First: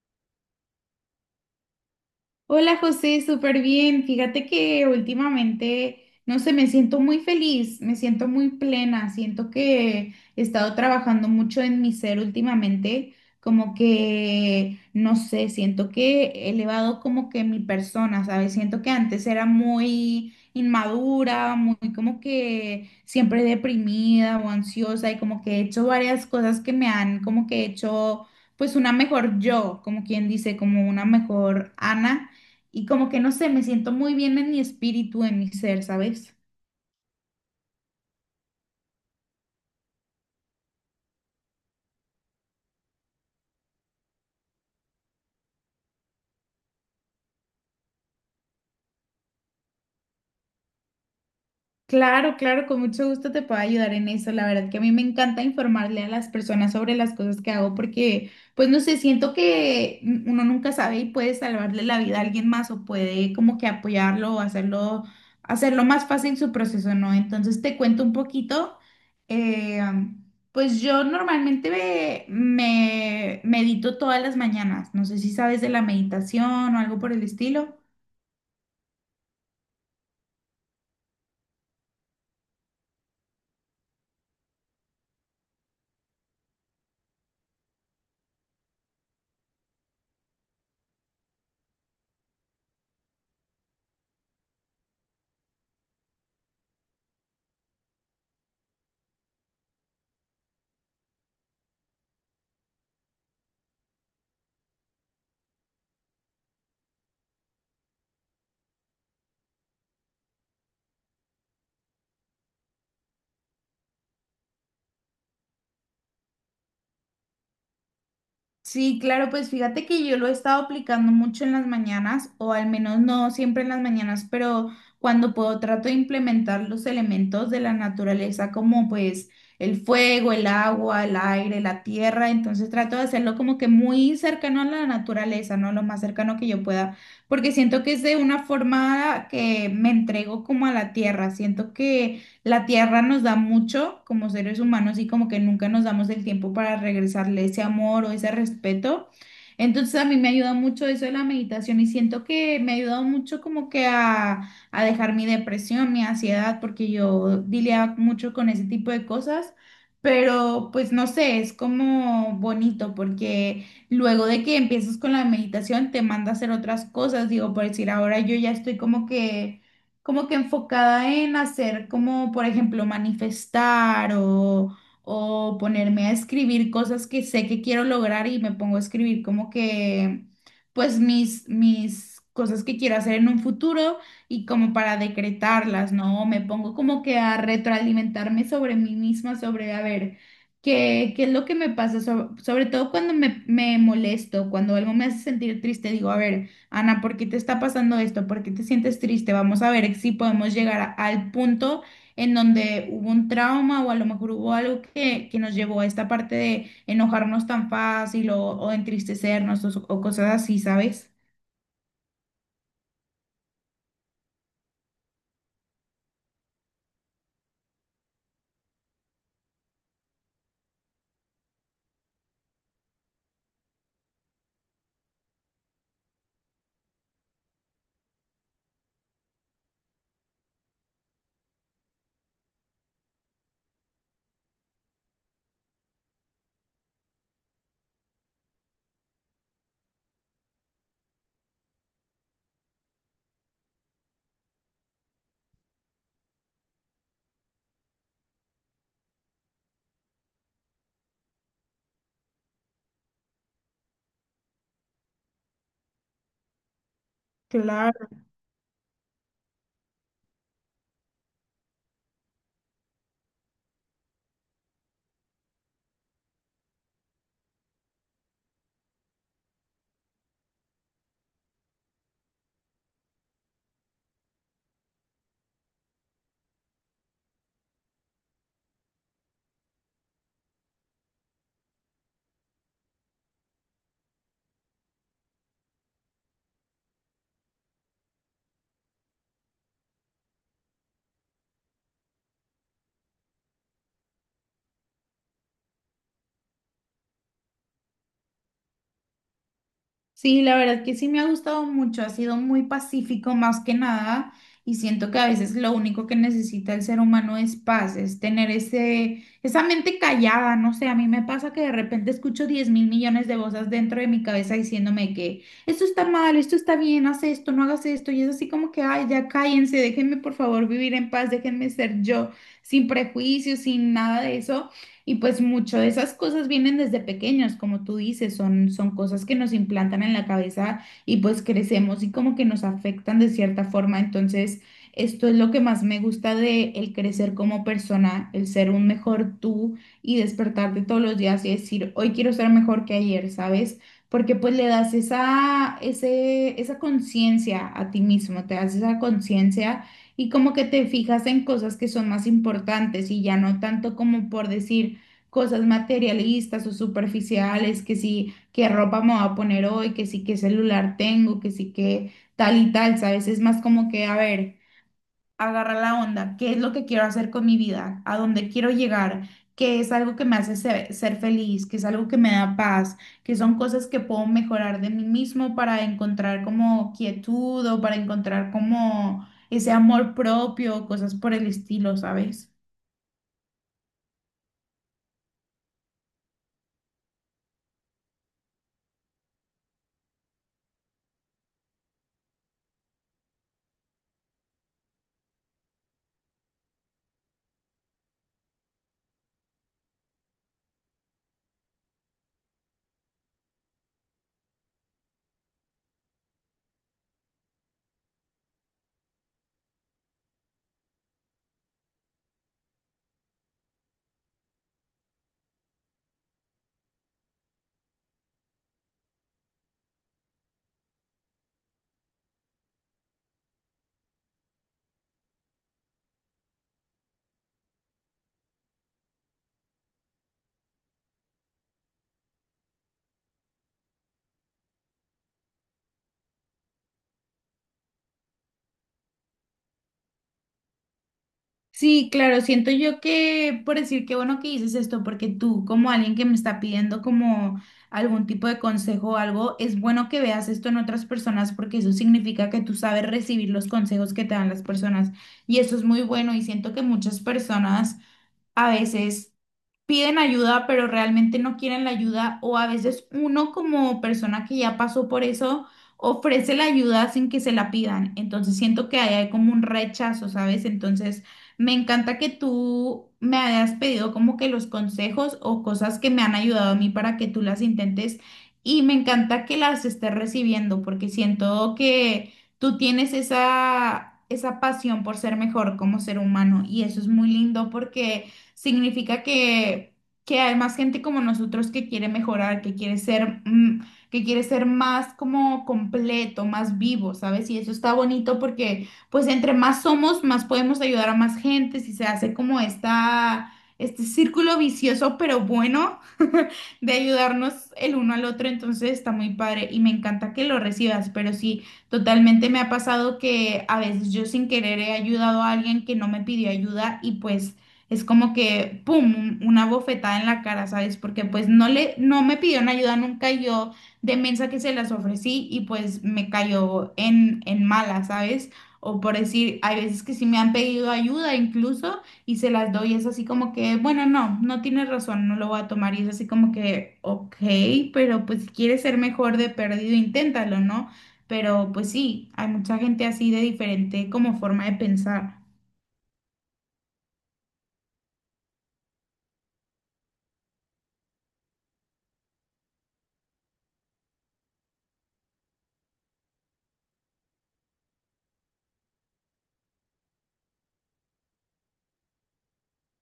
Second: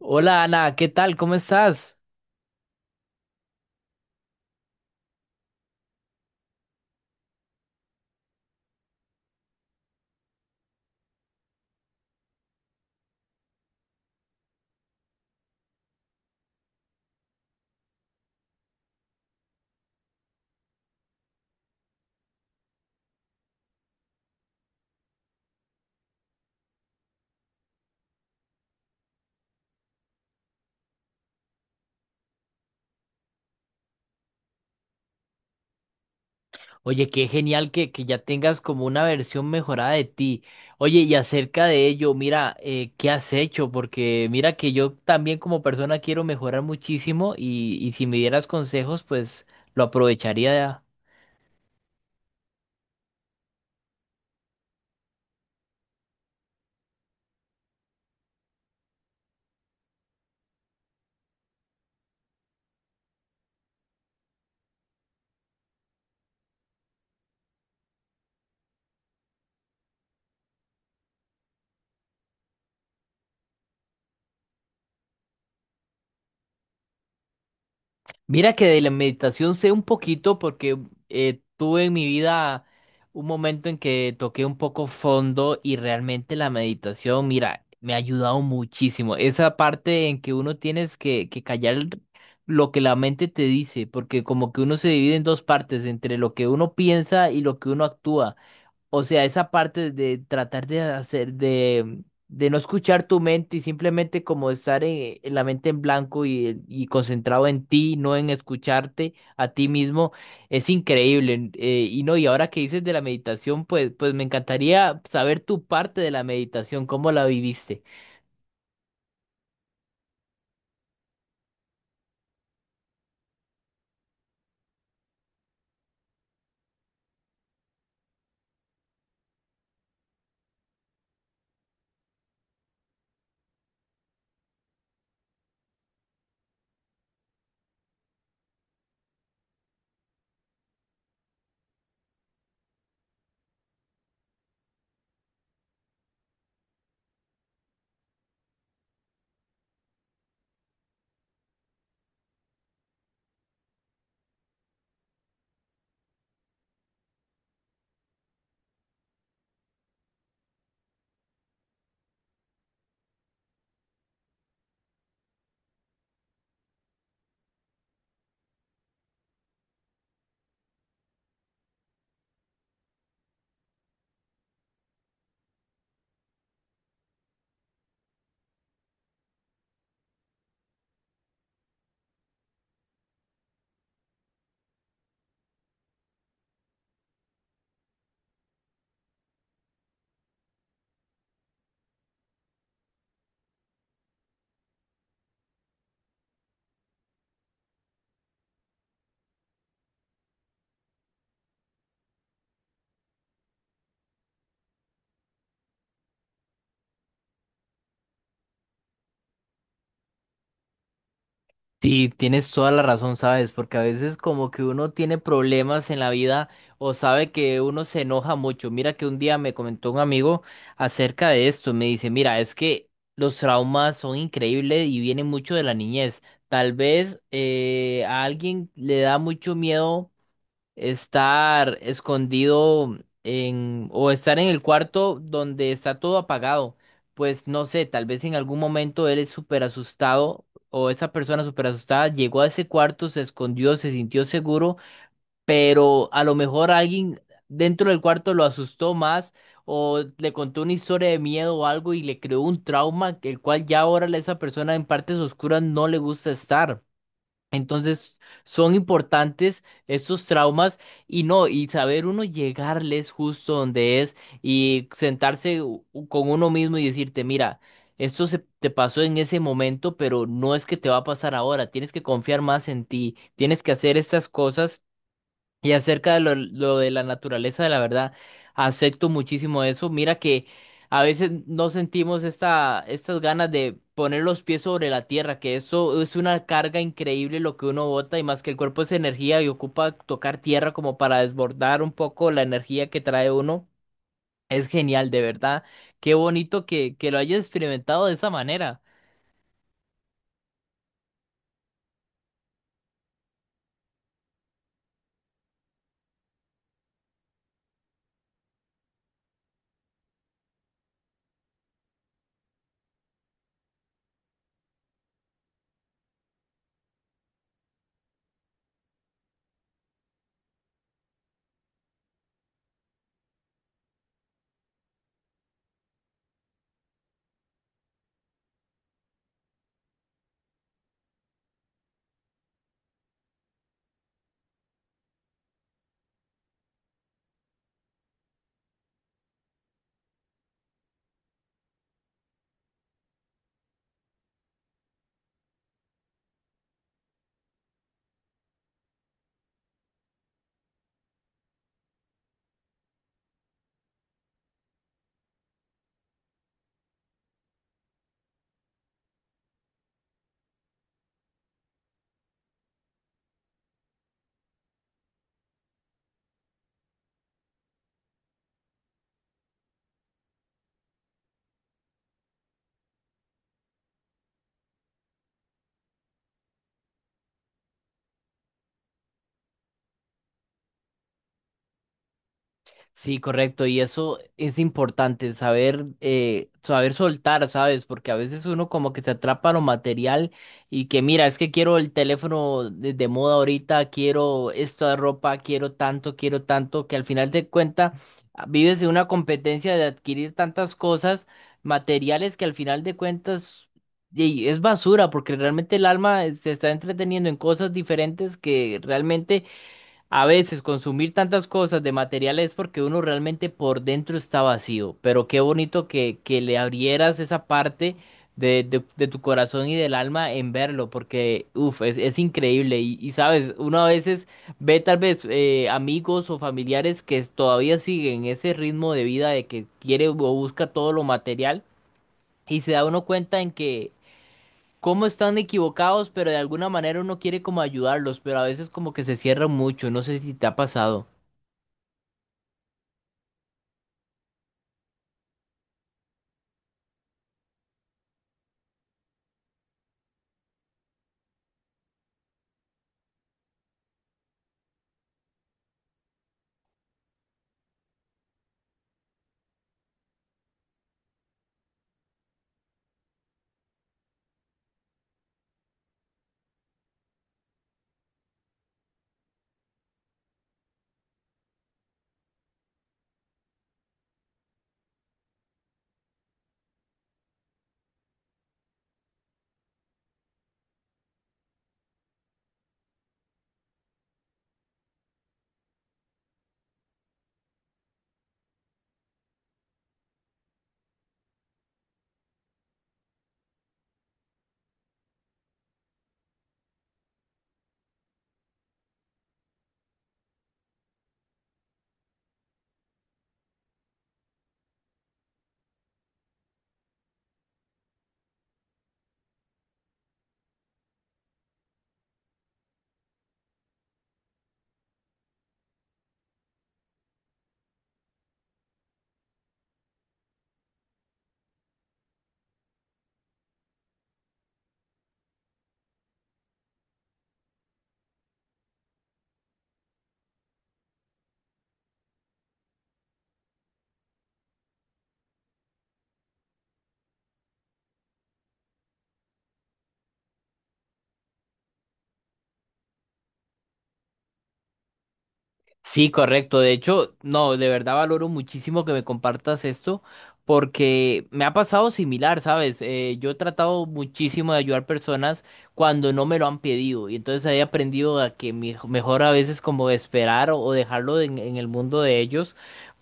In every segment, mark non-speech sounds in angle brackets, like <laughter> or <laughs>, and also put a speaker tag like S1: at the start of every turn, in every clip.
S1: Hola Ana, ¿qué tal? ¿Cómo estás?
S2: Hola José, súper bien. Fíjate que últimamente, no sé, me siento muy feliz, me siento muy plena, siento que he estado trabajando mucho en mi ser últimamente, como que, no sé, siento que he elevado como que mi persona, ¿sabes? Siento que antes era muy inmadura, muy como que siempre deprimida o ansiosa y como que he hecho varias cosas que me han como que hecho pues una mejor yo, como quien dice, como una mejor Ana y como que no sé, me siento muy bien en mi espíritu, en mi ser, ¿sabes?
S1: Oye, qué genial que ya tengas como una versión mejorada de ti. Oye, y acerca de ello, mira, ¿qué has hecho? Porque mira que yo también como persona quiero mejorar muchísimo y si me dieras consejos, pues lo aprovecharía.
S2: Claro, claro, con mucho gusto te puedo ayudar en eso. La verdad que a mí me encanta informarle a las personas sobre las cosas que hago porque, pues no sé, siento que uno nunca sabe y puede salvarle la vida a alguien más o puede como que apoyarlo o hacerlo más fácil su proceso, ¿no? Entonces te cuento un poquito. eh, pues yo normalmente me medito todas las mañanas. No sé si sabes de la meditación o algo por el estilo.
S1: Mira que de la meditación sé un poquito porque tuve en mi vida un momento en que toqué un poco fondo y realmente la meditación, mira, me ha ayudado muchísimo. Esa parte en que uno tienes que callar lo que la mente te dice, porque como que uno se divide en dos partes, entre lo que uno piensa y lo que uno actúa. O sea, esa parte de tratar de hacer, de no escuchar tu mente y simplemente como estar en la mente en blanco y concentrado en ti, no en escucharte a ti mismo, es increíble. Y no, y ahora que dices de la meditación, pues me encantaría saber tu parte de la meditación, cómo la viviste.
S2: Sí, claro, pues fíjate que yo lo he estado aplicando mucho en las mañanas, o al menos no siempre en las mañanas, pero cuando puedo trato de implementar los elementos de la naturaleza como pues el fuego, el agua, el aire, la tierra, entonces trato de hacerlo como que muy cercano a la naturaleza, ¿no? Lo más cercano que yo pueda, porque siento que es de una forma que me entrego como a la tierra, siento que la tierra nos da mucho como seres humanos y como que nunca nos damos el tiempo para regresarle ese amor o ese respeto. Entonces a mí me ayuda mucho eso de la meditación y siento que me ha ayudado mucho como que a dejar mi depresión, mi ansiedad, porque yo lidiaba mucho con ese tipo de cosas, pero pues no sé, es como bonito porque luego de que empiezas con la meditación te manda a hacer otras cosas, digo, por decir, ahora yo ya estoy como que enfocada en hacer como, por ejemplo, manifestar o ponerme a escribir cosas que sé que quiero lograr y me pongo a escribir como que, pues mis cosas que quiero hacer en un futuro y como para decretarlas, ¿no? Me pongo como que a retroalimentarme sobre mí misma, sobre, a ver. ¿Qué es lo que me pasa? Sobre todo cuando me molesto, cuando algo me hace sentir triste, digo, a ver, Ana, ¿por qué te está pasando esto? ¿Por qué te sientes triste? Vamos a ver si podemos llegar al punto en donde hubo un trauma o a lo mejor hubo algo que nos llevó a esta parte de enojarnos tan fácil o entristecernos o cosas así, ¿sabes?
S1: Sí, tienes toda la razón, ¿sabes? Porque a veces como que uno tiene problemas en la vida o sabe que uno se enoja mucho. Mira que un día me comentó un amigo acerca de esto. Me dice, mira, es que los traumas son increíbles y vienen mucho de la niñez. Tal vez a alguien le da mucho miedo estar escondido en o estar en el cuarto donde está todo apagado. Pues no sé, tal vez en algún momento él es súper asustado o esa persona súper asustada llegó a ese cuarto, se escondió, se sintió seguro, pero a lo mejor alguien dentro del cuarto lo asustó más o le contó una historia de miedo o algo y le creó un trauma, el cual ya ahora a esa persona en partes oscuras no le gusta estar.
S2: Claro.
S1: Entonces son importantes estos traumas y no, y saber uno llegarles justo donde es y sentarse con uno mismo y decirte, mira, esto se te pasó en ese momento, pero no es que te va a pasar ahora, tienes que confiar más en ti, tienes que hacer estas cosas y acerca de lo de la naturaleza, de la verdad, acepto muchísimo eso. Mira que a veces no sentimos estas ganas de poner los pies sobre la tierra, que eso es una carga increíble lo que uno bota, y más que el cuerpo es energía y ocupa tocar tierra como para desbordar un poco la energía que trae uno. Es genial, de verdad. Qué bonito que lo hayas experimentado de esa manera.
S2: Sí, la verdad que sí me ha gustado mucho, ha sido muy pacífico más que nada y siento que a veces lo único que necesita el ser humano es paz, es tener esa mente callada, no sé, a mí me pasa que de repente escucho 10 mil millones de voces dentro de mi cabeza diciéndome que esto está mal, esto está bien, haz esto, no hagas esto y es así como que, ay, ya cállense, déjenme por favor vivir en paz, déjenme ser yo, sin prejuicios, sin nada de eso. Y pues mucho de esas cosas vienen desde pequeños, como tú dices, son cosas que nos implantan en la cabeza y pues crecemos y como que nos afectan de cierta forma. Entonces, esto es lo que más me gusta de el crecer como persona, el ser un mejor tú y despertarte todos los días y decir, hoy quiero ser mejor que ayer, ¿sabes? Porque pues le das esa conciencia a ti mismo, te das esa conciencia y como que te fijas en cosas que son más importantes y ya no tanto como por decir cosas materialistas o superficiales, que sí, qué ropa me voy a poner hoy, que sí, qué celular tengo, que sí, qué tal y tal, ¿sabes? Es más como que, a ver, agarra la onda, ¿qué es lo que quiero hacer con mi vida? ¿A dónde quiero llegar? ¿Qué es algo que me hace ser feliz? ¿Qué es algo que me da paz? Que son cosas que puedo mejorar de mí mismo para encontrar como quietud o para encontrar como ese amor propio, cosas por el estilo, ¿sabes?
S1: Sí, correcto, y eso es importante, saber, saber soltar, ¿sabes? Porque a veces uno como que se atrapa a lo material y que mira, es que quiero el teléfono de moda ahorita, quiero esta ropa, quiero tanto, que al final de cuentas vives en una competencia de adquirir tantas cosas materiales que al final de cuentas y es basura, porque realmente el alma se está entreteniendo en cosas diferentes que realmente a veces consumir tantas cosas de materiales es porque uno realmente por dentro está vacío, pero qué bonito que le abrieras esa parte de tu corazón y del alma en verlo, porque uff, es increíble. Y, sabes, uno a veces ve tal vez amigos o familiares que todavía siguen ese ritmo de vida de que quiere o busca todo lo material y se da uno cuenta en que cómo están equivocados, pero de alguna manera uno quiere como ayudarlos, pero a veces como que se cierran mucho, no sé si te ha pasado.
S2: Sí, claro, siento yo que, por decir, qué bueno que dices esto, porque tú, como alguien que me está pidiendo como algún tipo de consejo o algo, es bueno que veas esto en otras personas porque eso significa que tú sabes recibir los consejos que te dan las personas y eso es muy bueno y siento que muchas personas a veces piden ayuda, pero realmente no quieren la ayuda, o a veces uno como persona que ya pasó por eso ofrece la ayuda sin que se la pidan. Entonces siento que ahí hay como un rechazo, ¿sabes? Entonces me encanta que tú me hayas pedido como que los consejos o cosas que me han ayudado a mí para que tú las intentes y me encanta que las estés recibiendo porque siento que tú tienes esa... esa pasión por ser mejor como ser humano y eso es muy lindo porque significa que hay más gente como nosotros que quiere mejorar, que quiere ser, que quiere ser más como completo, más vivo, ¿sabes? Y eso está bonito porque pues entre más somos, más podemos ayudar a más gente, si se hace como esta, este círculo vicioso, pero bueno, <laughs> de ayudarnos el uno al otro, entonces está muy padre y me encanta que lo recibas, pero sí, totalmente me ha pasado que a veces yo sin querer he ayudado a alguien que no me pidió ayuda y pues es como que, ¡pum!, una bofetada en la cara, ¿sabes? Porque pues no le, no me pidieron ayuda nunca, yo de mensa que se las ofrecí y pues me cayó en mala, ¿sabes? O por decir, hay veces que sí me han pedido ayuda incluso y se las doy, es así como que, bueno, no, no tienes razón, no lo voy a tomar y es así como que, ok, pero pues si quieres ser mejor de perdido, inténtalo, ¿no? Pero pues sí, hay mucha gente así de diferente como forma de pensar.
S1: Sí, correcto. De hecho, no, de verdad valoro muchísimo que me compartas esto porque me ha pasado similar, ¿sabes? Yo he tratado muchísimo de ayudar personas cuando no me lo han pedido y entonces he aprendido a que mejor a veces como esperar o dejarlo en el mundo de ellos,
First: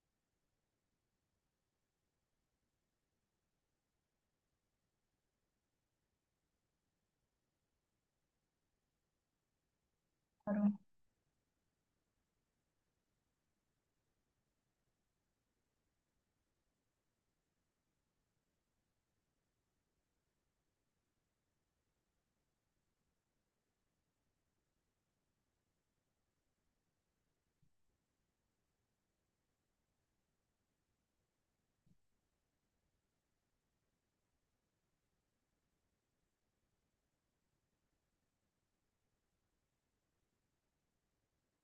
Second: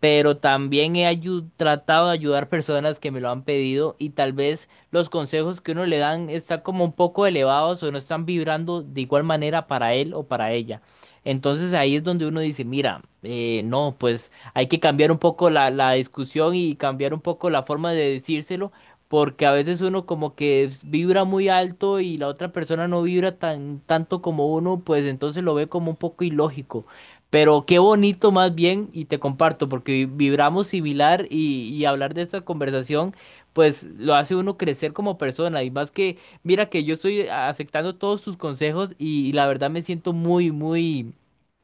S1: pero también he tratado de ayudar personas que me lo han pedido y tal vez los consejos que uno le dan están como un poco elevados o no están vibrando de igual manera para él o para ella. Entonces ahí es donde uno dice, mira, no, pues hay que cambiar un poco la discusión y cambiar un poco la forma de decírselo, porque a veces uno como que vibra muy alto y la otra persona no vibra tan tanto como uno, pues entonces lo ve como un poco ilógico. Pero qué bonito más bien, y te comparto, porque vibramos similar y hablar de esta conversación, pues lo hace uno crecer como persona. Y más que, mira que yo estoy aceptando todos tus consejos y la verdad me siento muy, muy,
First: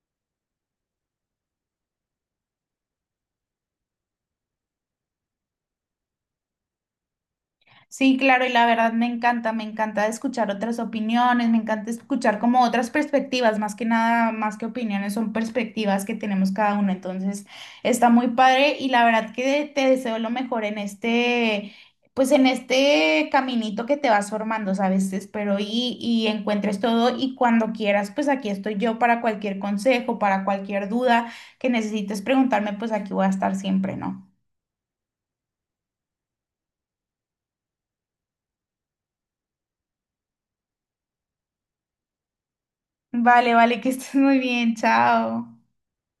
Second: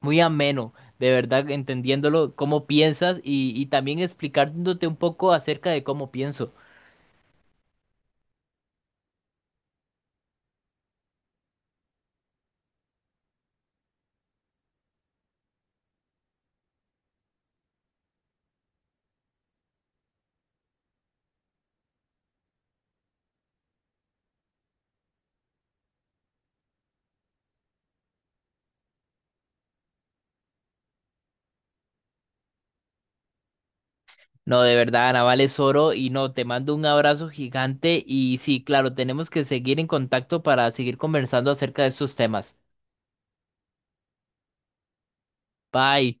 S1: muy ameno, de verdad, entendiéndolo, cómo piensas y también explicándote un poco acerca de cómo pienso.
S2: Sí, claro, y la verdad me encanta escuchar otras opiniones, me encanta escuchar como otras perspectivas, más que nada, más que opiniones, son perspectivas que tenemos cada uno, entonces está muy padre y la verdad que te deseo lo mejor en este, pues en este caminito que te vas formando, ¿sabes? Espero y encuentres todo y cuando quieras, pues aquí estoy yo para cualquier consejo, para cualquier duda que necesites preguntarme, pues aquí voy a estar siempre, ¿no?
S1: No, de verdad, Ana, vales oro y no, te mando un abrazo gigante y sí, claro, tenemos que seguir en contacto para seguir conversando acerca de estos temas.
S2: Vale, vale, que estés muy bien, chao.
S1: Bye.